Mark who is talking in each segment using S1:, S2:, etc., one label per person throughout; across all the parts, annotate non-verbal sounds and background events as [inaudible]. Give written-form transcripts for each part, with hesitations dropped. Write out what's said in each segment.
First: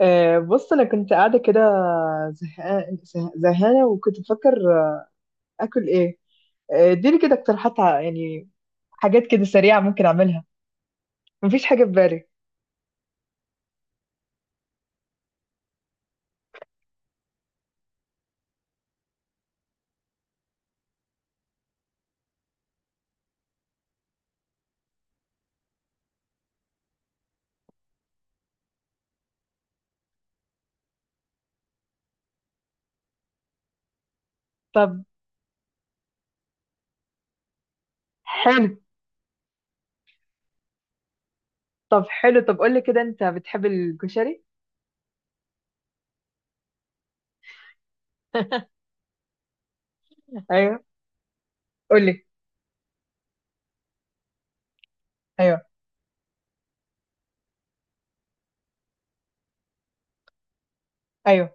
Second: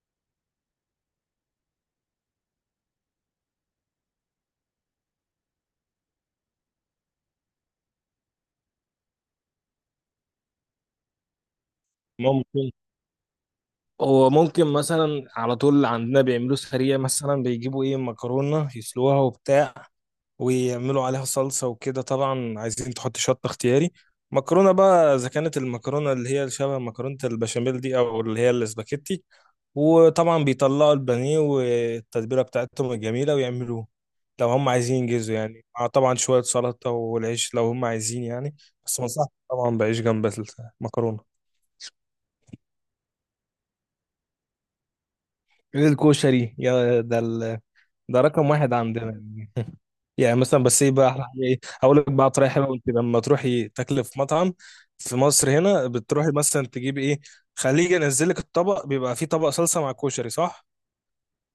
S1: بص انا كنت قاعده كده، زهقانه زهقانه وكنت بفكر اكل ايه؟ اديني كده اقتراحات يعني حاجات كده سريعه ممكن اعملها، مفيش حاجه في بالي.
S2: ممكن مثلا على طول عندنا بيعملوه سريع، مثلا بيجيبوا ايه، مكرونة يسلوها وبتاع، ويعملوا عليها صلصة وكده. طبعا عايزين تحط شطة اختياري. مكرونة بقى، إذا كانت المكرونة اللي هي شبه مكرونة البشاميل دي أو اللي هي الاسباجيتي. وطبعا بيطلعوا البانيه والتتبيلة بتاعتهم الجميلة ويعملوه لو هم
S1: طب
S2: عايزين ينجزوا، يعني مع طبعا شوية سلطة والعيش لو هم عايزين يعني.
S1: حلو.
S2: بس ما انصحش طبعا بعيش جنب المكرونة.
S1: طب قول لي كده، انت بتحب الكشري؟
S2: الكشري يا ده ال... ده رقم واحد
S1: [laughs]
S2: عندنا يعني. يعني مثلا، بس
S1: ايوه،
S2: ايه بقى احلى حاجه، ايه، هقول
S1: قول
S2: لك
S1: لي.
S2: بقى طريقه حلوه. انت لما تروحي تاكلي في مطعم في مصر
S1: ايوه،
S2: هنا، بتروحي مثلا تجيبي ايه، خليه ينزل لك الطبق بيبقى فيه طبق صلصه مع كشري، صح؟
S1: ايوه،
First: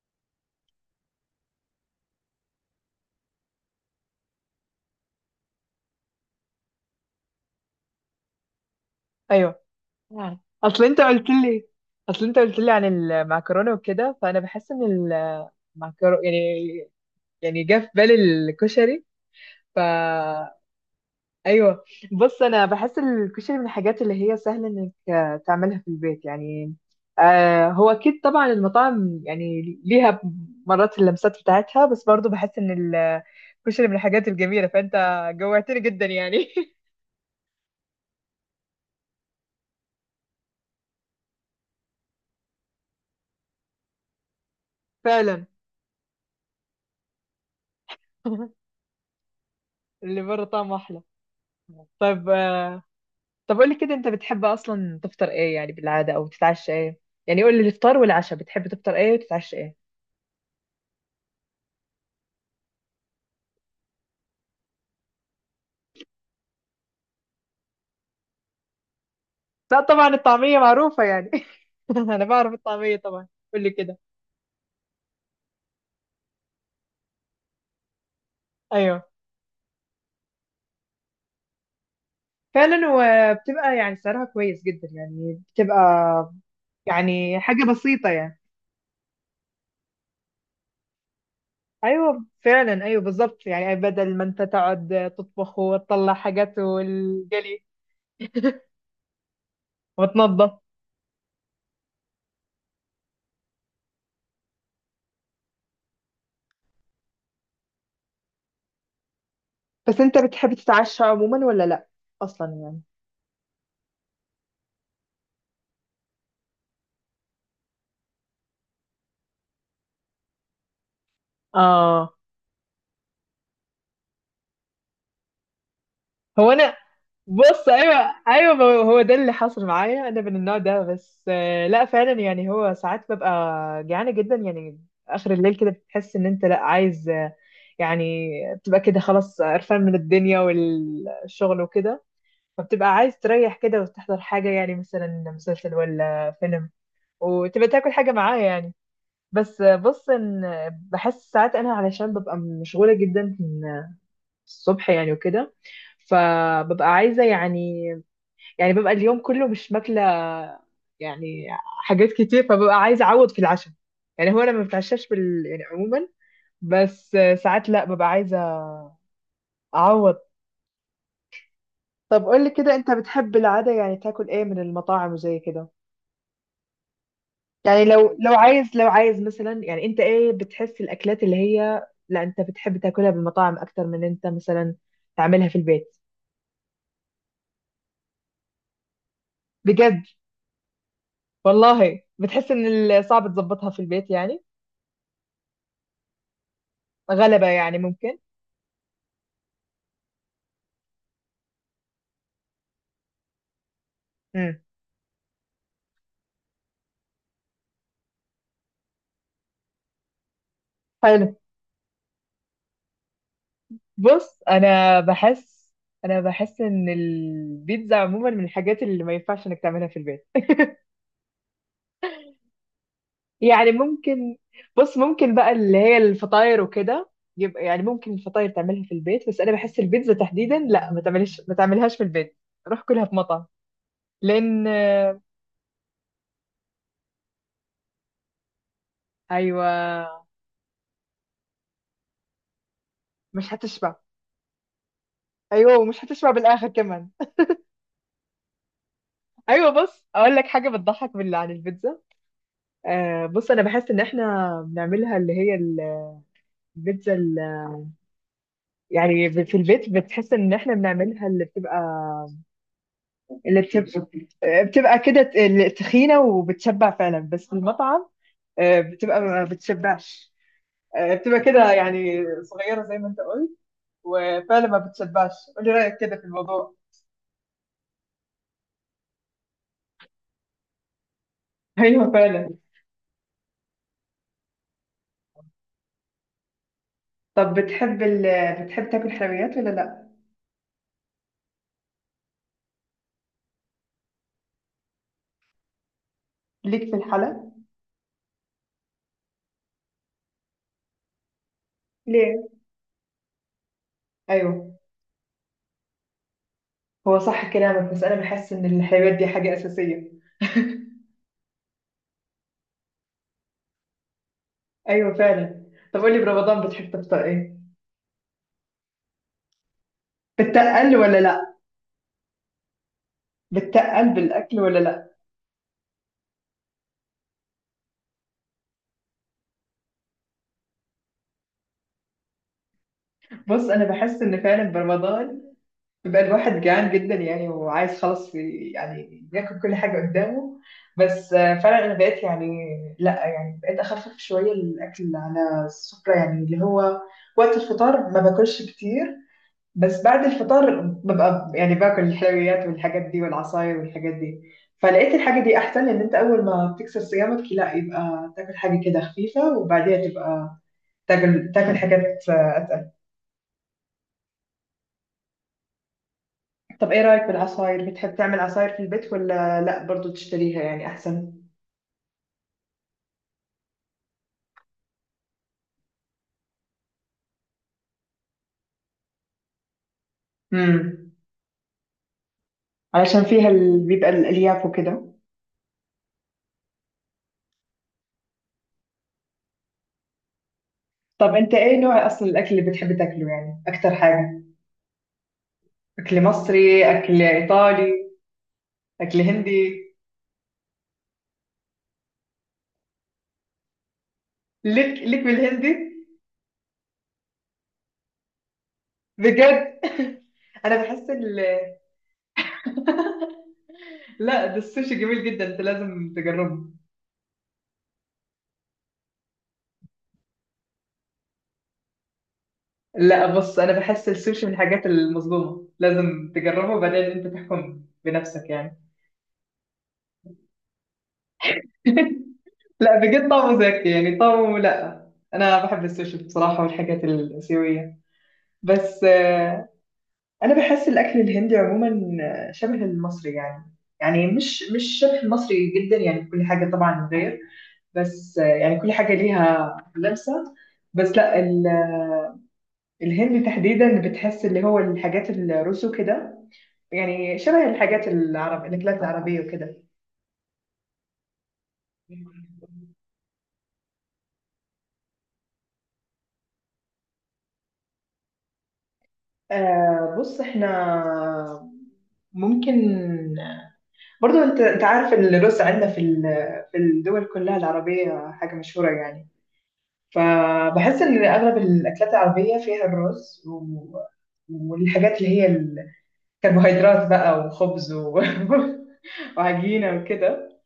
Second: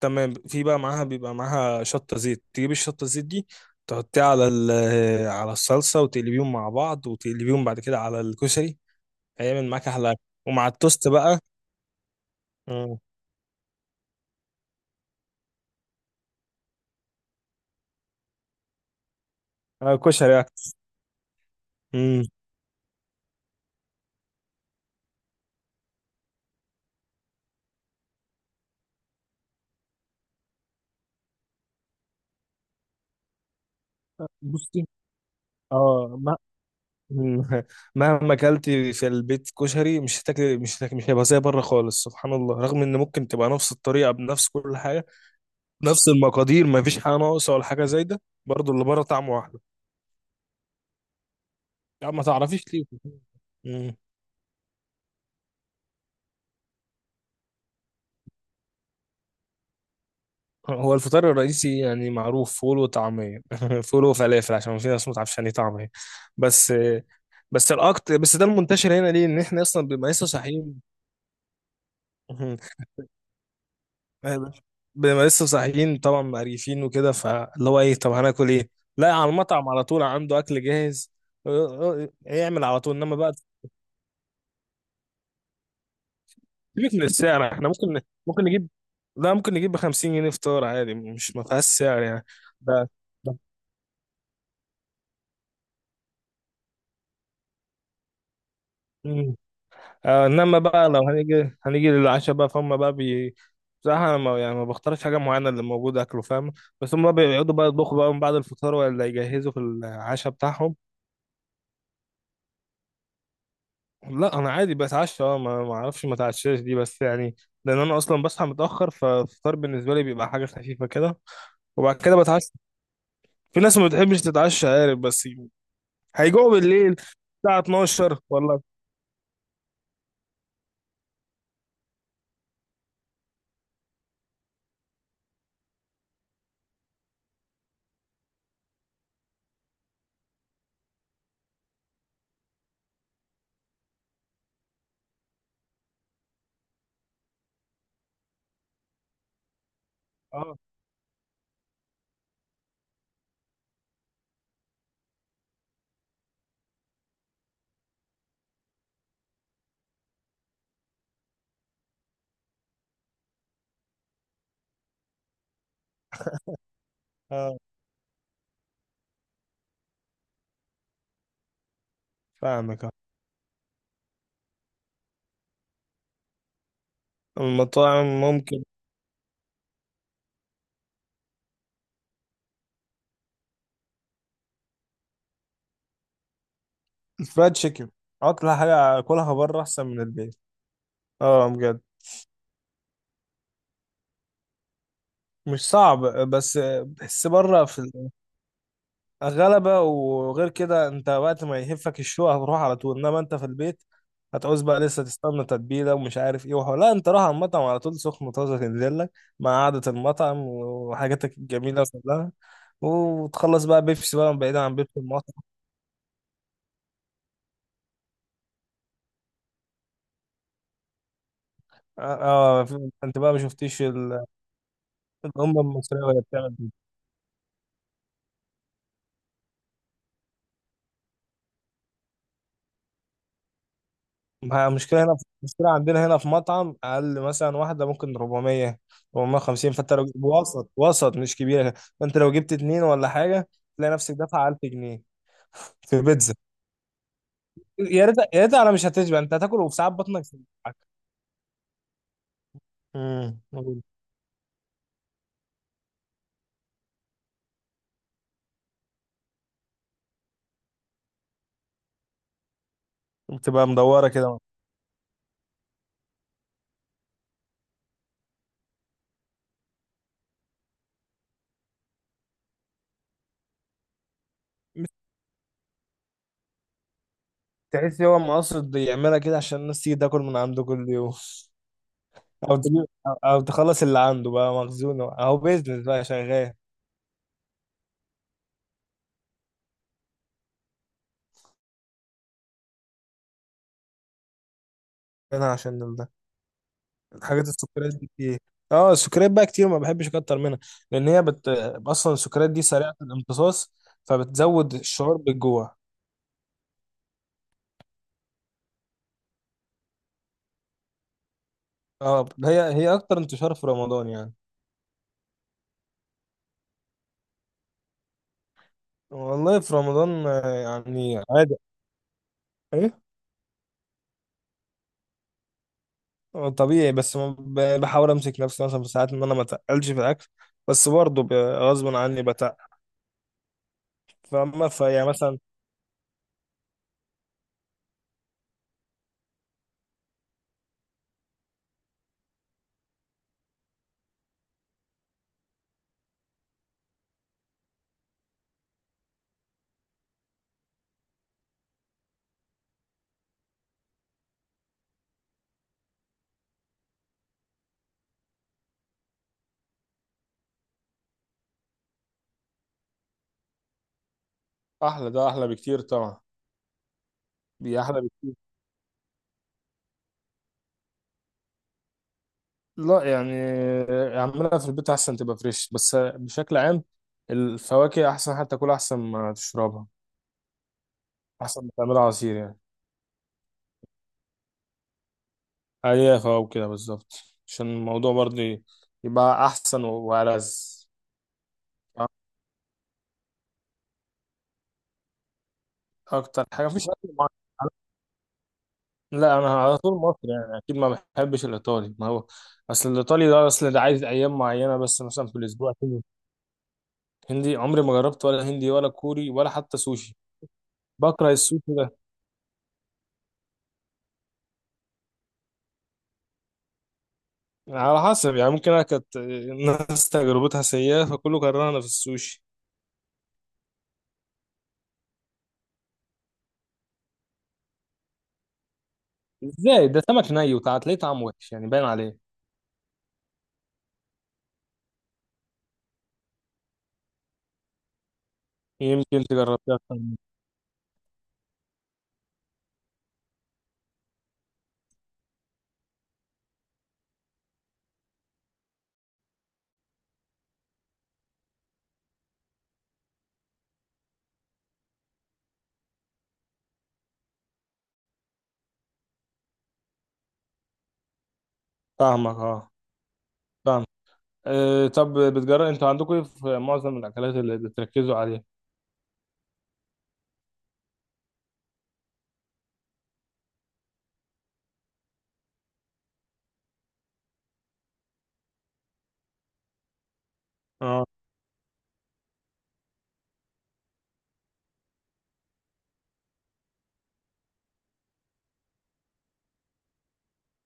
S2: تمام، في بقى معاها، بيبقى معاها شطه زيت، تجيبي الشطه الزيت دي تحطيها على ال- [hesitation] على الصلصه وتقلبيهم مع بعض، وتقلبيهم بعد كده على الكشري.
S1: ايوه.
S2: هيعمل معاك احلى أكل.
S1: آه.
S2: ومع التوست بقى.
S1: اصل انت قلت لي عن
S2: امم
S1: المعكرونه وكده، فانا بحس ان المعكرونه يعني، جه في بالي الكشري. ف
S2: آه، كشري بقى.
S1: ايوه.
S2: امم
S1: بص انا بحس الكشري من الحاجات اللي هي سهل انك تعملها في البيت يعني. هو اكيد طبعا المطاعم يعني ليها مرات اللمسات بتاعتها، بس برضو بحس ان الكشري من الحاجات الجميله،
S2: بصي.
S1: فانت جوعتني جدا
S2: اه.
S1: يعني. [laughs]
S2: مم. [laughs] مهما اكلتي في البيت كشري مش هتاكلي، مش هيبقى زي بره خالص، سبحان الله، رغم ان ممكن تبقى نفس الطريقه بنفس كل حاجه،
S1: فعلا.
S2: نفس المقادير، ما فيش حاجه ناقصه ولا حاجه زايده،
S1: [laughs]
S2: برضه اللي بره طعمه احلى.
S1: اللي بره طعمه احلى.
S2: يعني ما
S1: طب
S2: تعرفيش
S1: آه
S2: ليه.
S1: طب قولي كده،
S2: مم.
S1: انت بتحب اصلا تفطر ايه يعني بالعاده، او تتعشى ايه؟ يعني قولي الافطار والعشاء، بتحب تفطر ايه وتتعشى ايه؟
S2: هو الفطار الرئيسي يعني معروف، فول وطعميه، [laughs] فول وفلافل، عشان في ناس ما تعرفش يعني إيه طعميه. بس بس الاكتر، بس ده المنتشر هنا ليه، ان احنا
S1: لا
S2: اصلا
S1: طبعا
S2: بنبقى لسه
S1: الطعميه
S2: صاحيين.
S1: معروفه يعني. [laughs] انا بعرف
S2: [laughs]
S1: الطعميه طبعا. قولي كده.
S2: ما- بنبقى لسه صاحيين طبعا مقريفين وكده، فاللي هو ايه، طب هناكل ايه؟
S1: ايوه
S2: لا، على المطعم على طول عنده اكل جاهز. اه، يعمل
S1: فعلا،
S2: على طول، انما بقى
S1: وبتبقى يعني سعرها كويس جدا يعني، بتبقى
S2: سيبك من
S1: يعني
S2: السعر.
S1: حاجة
S2: احنا ممكن،
S1: بسيطة يعني.
S2: ممكن نجيب لا ممكن نجيب ب 50 جنيه فطار عادي، مش ما فيهاش سعر
S1: ايوه
S2: يعني.
S1: فعلا،
S2: ده
S1: ايوه
S2: ده.
S1: بالظبط، يعني بدل ما انت تقعد تطبخ وتطلع حاجات والجلي. [laughs]
S2: مم. آه، انما
S1: وتنظف.
S2: بقى لو هنيجي للعشاء بقى، فهم بقى بصراحة، أنا ما يعني ما بختارش حاجة معينة، اللي موجودة أكله، فاهم؟ بس هم بقى بيقعدوا بقى يطبخوا بقى من بعد الفطار، ولا يجهزوا في
S1: بس انت
S2: العشاء
S1: بتحب
S2: بتاعهم.
S1: تتعشى عموما ولا لا، اصلا يعني؟
S2: لا، انا عادي بتعشى. اه، ما اعرفش ما اتعشاش دي، بس يعني لان انا اصلا بصحى متاخر، فالفطار بالنسبه لي بيبقى حاجه خفيفه كده، وبعد
S1: اه.
S2: كده بتعشى. في ناس ما بتحبش تتعشى، عارف، بس
S1: هو
S2: هيجوعوا
S1: انا،
S2: بالليل الساعه
S1: بص، ايوه.
S2: 12
S1: ايوه
S2: ولا.
S1: ما هو ده اللي حصل معايا، انا من النوع ده. بس لا فعلا يعني، هو ساعات ببقى جعانه جدا يعني، اخر الليل كده بتحس ان انت لا عايز يعني، بتبقى كده خلاص قرفان من الدنيا والشغل وكده، فبتبقى عايز تريح كده وتحضر حاجه، يعني مثلا مسلسل ولا فيلم، وتبقى تاكل حاجه معاه يعني. بس بص ان،
S2: اه.
S1: بحس ساعات انا علشان ببقى مشغوله جدا من الصبح يعني وكده، فببقى عايزه يعني، ببقى اليوم كله مش ماكلة يعني حاجات كتير، فببقى عايزة أعوض في العشاء. يعني هو أنا ما بتعشاش يعني عموما، بس
S2: اه،
S1: ساعات لا، ببقى عايزة أعوض. طب قولي كده،
S2: فاهمك.
S1: أنت
S2: اه،
S1: بتحب العادة يعني تاكل إيه من المطاعم وزي كده؟ يعني
S2: المطاعم ممكن
S1: لو عايز مثلا، يعني أنت إيه بتحس الأكلات اللي هي لا، أنت بتحب تاكلها بالمطاعم أكتر من أنت مثلا تعملها في البيت؟
S2: الفرايد تشيكن. اطلع حاجه اكلها بره احسن من
S1: بجد؟
S2: البيت. اه، بجد.
S1: والله بتحس إن صعب تظبطها في البيت يعني،
S2: مش صعب، بس بحس
S1: غلبة
S2: بره
S1: يعني
S2: في
S1: ممكن.
S2: غلبة. وغير كده، انت وقت ما يهفك الشوق هتروح على طول. انما انت في البيت
S1: امم
S2: هتعوز بقى لسه تستنى تتبيلة ومش عارف ايه وحوار. لا، انت راح على المطعم على طول، سخن طازة تنزل لك مع قعدة المطعم
S1: حلو.
S2: وحاجاتك الجميلة كلها. وتخلص بقى بيبسي بقى،
S1: بص
S2: بعيدا عن
S1: انا
S2: بيبسي المطعم.
S1: بحس، ان البيتزا عموما من الحاجات اللي ما ينفعش انك تعملها في البيت.
S2: اه. اه، انت بقى ما
S1: يعني
S2: شفتيش
S1: ممكن، بص ممكن بقى
S2: الأمة
S1: اللي هي
S2: المصرية وهي بتعمل.
S1: الفطاير وكده، يبقى يعني ممكن الفطاير تعملها في البيت، بس انا بحس البيتزا تحديدا لا، ما تعملهاش في البيت، روح كلها في مطعم،
S2: ما
S1: لان
S2: المشكلة هنا، في المشكلة عندنا هنا في مطعم أقل مثلا واحدة ممكن 400، 450. فأنت
S1: ايوه
S2: لو جبت وسط مش كبيرة، فأنت لو جبت اتنين ولا حاجة،
S1: مش
S2: تلاقي
S1: هتشبع.
S2: نفسك دافع 1000 جنيه
S1: ايوه
S2: في
S1: ومش هتشبع
S2: بيتزا.
S1: بالاخر كمان.
S2: يا ريت، يا ريت، على مش هتشبع، أنت هتاكل
S1: ايوه
S2: وفي ساعات
S1: بص
S2: بطنك
S1: اقول لك حاجه
S2: ساعات.
S1: بتضحك بالله عن البيتزا.
S2: امم
S1: بص انا بحس ان احنا بنعملها، اللي هي البيتزا يعني، في البيت بتحس ان احنا بنعملها اللي بتبقى اللي
S2: بتبقى
S1: بتبقى
S2: مدورة كده.
S1: بتبقى كده، اللي تخينة وبتشبع فعلا، بس في المطعم بتبقى ما بتشبعش، بتبقى كده يعني صغيرة زي ما انت قلت، وفعلا ما بتشبعش. قولي رأيك كده في الموضوع.
S2: تحس هو مقصد يعملها كده عشان الناس تيجي تاكل من عنده كل يوم.
S1: [laughs] ايوه فعلا.
S2: أو تخلص اللي عنده بقى مخزون، أهو بيزنس بقى شغال.
S1: طب بتحب تاكل حلويات ولا لا؟
S2: هنا عشان ده
S1: ليك في
S2: حاجات
S1: الحلا؟
S2: السكريات دي كتير. اه، السكريات بقى كتير ما بحبش اكتر منها، لان هي اصلا
S1: ليه؟
S2: السكريات دي سريعه الامتصاص، فبتزود
S1: ايوه،
S2: الشعور بالجوع.
S1: هو صح كلامك، بس انا بحس ان الحلويات دي حاجة أساسية. [laughs]
S2: اه، هي اكتر انتشار في رمضان يعني.
S1: ايوه فعلا. طب قولي، برمضان بتحب تفطر ايه؟
S2: والله في رمضان آه،
S1: بتقل
S2: يعني
S1: ولا لأ؟
S2: عادي. ايه؟
S1: بتقل بالأكل ولا لأ؟
S2: آه، طبيعي، بس ما ب- بحاول امسك نفسي مثلا في ساعات، ان انا ما اتقلش في الاكل، بس برضه غصب عني بتقل.
S1: بُص أنا باحس إن
S2: فاما
S1: فعلًا
S2: فيعني مثلا
S1: برمضان بيبقى الواحد جعان جدًا يعني، وعايز خلاص يعني ياكل كل حاجة قدّامه، بس فعلًا أنا بقيت يعني لأ، بقيت أخفِّف شوية الأكل على السُّفرة، يعني اللي هو وقت الفطار ما باكلش كتير، بس بعد الفطار بابقى يعني باكل الحلويات والحاجات دي والعصاير والحاجات دي، فلقيت الحاجة دي أحسن، لإن أنت أول ما تكسر صيامك لأ، يبقى تاكل حاجة كده خفيفة وبعديها تبقى تاكل حاجات اتقل.
S2: احلى، ده احلى بكتير طبعا.
S1: طب ايه رايك
S2: دي
S1: بالعصاير؟
S2: احلى.
S1: بتحب تعمل عصاير في البيت ولا لا، برضو تشتريها يعني احسن؟
S2: لا، يعني اعملها في البيت احسن، تبقى فريش. بس بشكل عام الفواكه احسن، حتى تاكلها احسن ما تشربها،
S1: امم
S2: احسن ما تعملها عصير يعني.
S1: علشان فيها بيبقى الالياف وكده.
S2: اي فواكه كده بالظبط، عشان الموضوع برضه يبقى احسن وألذ.
S1: طب انت ايه نوع اصلا الاكل اللي بتحب تاكله يعني، اكتر حاجه، اكل
S2: اكتر حاجه
S1: مصري،
S2: مفيش اكل
S1: اكل
S2: معين.
S1: ايطالي، اكل
S2: لا، انا
S1: هندي؟
S2: على طول مصري يعني اكيد، ما بحبش الايطالي. ما هو اصل الايطالي ده، اصل ده عايز ايام معينه بس
S1: ليك
S2: مثلا في الاسبوع
S1: بالهندي؟
S2: كده. هندي عمري ما جربت، ولا هندي ولا كوري ولا حتى
S1: بجد؟
S2: سوشي.
S1: [laughs] انا بحس
S2: بكره السوشي ده.
S1: [laughs] لا، ده السوشي جميل جدا، انت لازم تجربه.
S2: على حسب يعني، ممكن انا كانت الناس تجربتها سيئة، فكله كرهنا في السوشي.
S1: لا بص، انا بحس السوشي من الحاجات المظلومه، لازم تجربه وبعدين انت تحكم بنفسك يعني.
S2: ازاي ده سمك ني، وتلاقيه طعمه وحش يعني باين عليه.
S1: [laughs] لا بجد طعمه زاكي يعني، طعمه لا، انا بحب السوشي بصراحه والحاجات الاسيويه. بس
S2: يمكن تجربتها أكتر مني.
S1: انا بحس الاكل الهندي عموما شبه المصري يعني، يعني مش شبه المصري جدا يعني، كل حاجه طبعا غير، بس يعني كل حاجه ليها لمسه، بس لا الهندي تحديدا بتحس اللي هو الحاجات الرسو كده، يعني شبه الحاجات العرب الأكلات العربية وكده.
S2: فاهمك. اه، فاهم. أه، طب بتجرب انتوا عندكم ايه في معظم الاكلات اللي بتركزوا عليها.
S1: بص احنا ممكن برضو، انت عارف ان الرز عندنا في الدول كلها العربية حاجة مشهورة يعني، فبحس
S2: اه.
S1: ان اغلب الاكلات العربية فيها الرز و... والحاجات اللي هي الكربوهيدرات بقى وخبز و... [laughs] وعجينة وكده.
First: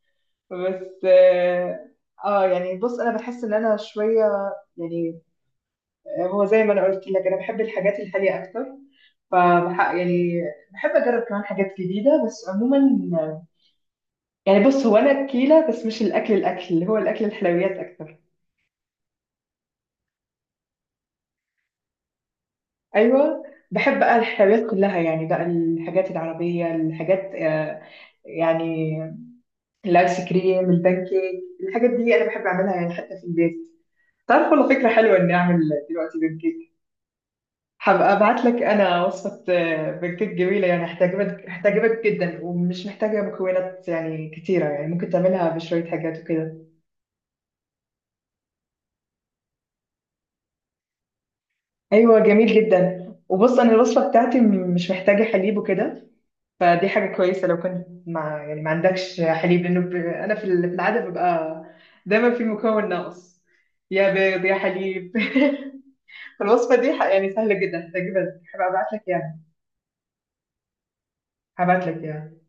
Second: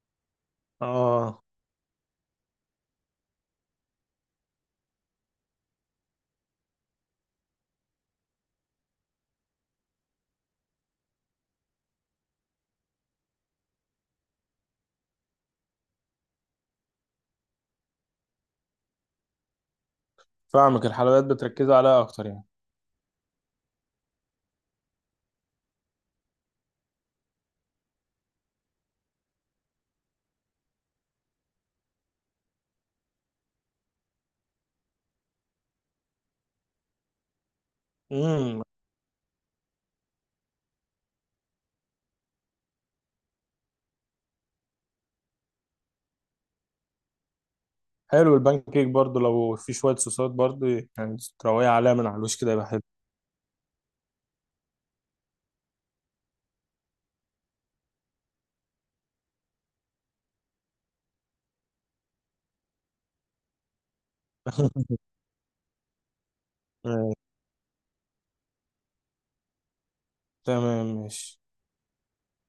S1: بس
S2: اه،
S1: اه، يعني بص انا بحس ان انا شوية يعني، هو زي ما انا قلت لك انا بحب الحاجات الحاليه اكتر، يعني بحب اجرب كمان حاجات جديده. بس عموما يعني بص، هو انا اكيله، بس مش الاكل، الاكل اللي هو الاكل الحلويات اكتر.
S2: فاهمك، الحلويات بتركزوا عليها اكتر يعني.
S1: ايوه. بحب بقى الحلويات كلها يعني، بقى الحاجات العربيه، الحاجات يعني الايس كريم، البانكيك، الحاجات دي انا بحب اعملها يعني حتى في البيت. تعرف والله فكره حلوه اني اعمل دلوقتي بانكيك. هبقى ابعت لك
S2: امم
S1: انا وصفه بنكيك جميله يعني، هتعجبك، هتعجبك جدا ومش محتاجه مكونات يعني كتيره، يعني ممكن تعملها بشويه حاجات وكده.
S2: حلو، البان كيك برضو لو في شوية صوصات برضو، يعني تروقي عليها من على
S1: ايوه
S2: الوش
S1: جميل
S2: كده يبقى حلو.
S1: جدا. وبص انا الوصفه بتاعتي مش محتاجه حليب وكده، فدي حاجه كويسه لو كنت مع، يعني ما عندكش حليب، لانه انا في العاده ببقى دايما في مكون ناقص، يا بيض يا
S2: [laughs]
S1: حليب. [laughs] الوصفه دي
S2: آه،
S1: يعني سهله جدا، هتعجبك، هبقى ابعت لك اياها،
S2: تمام، ماشي.
S1: هبعت لك اياها.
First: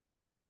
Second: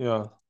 S2: يلا.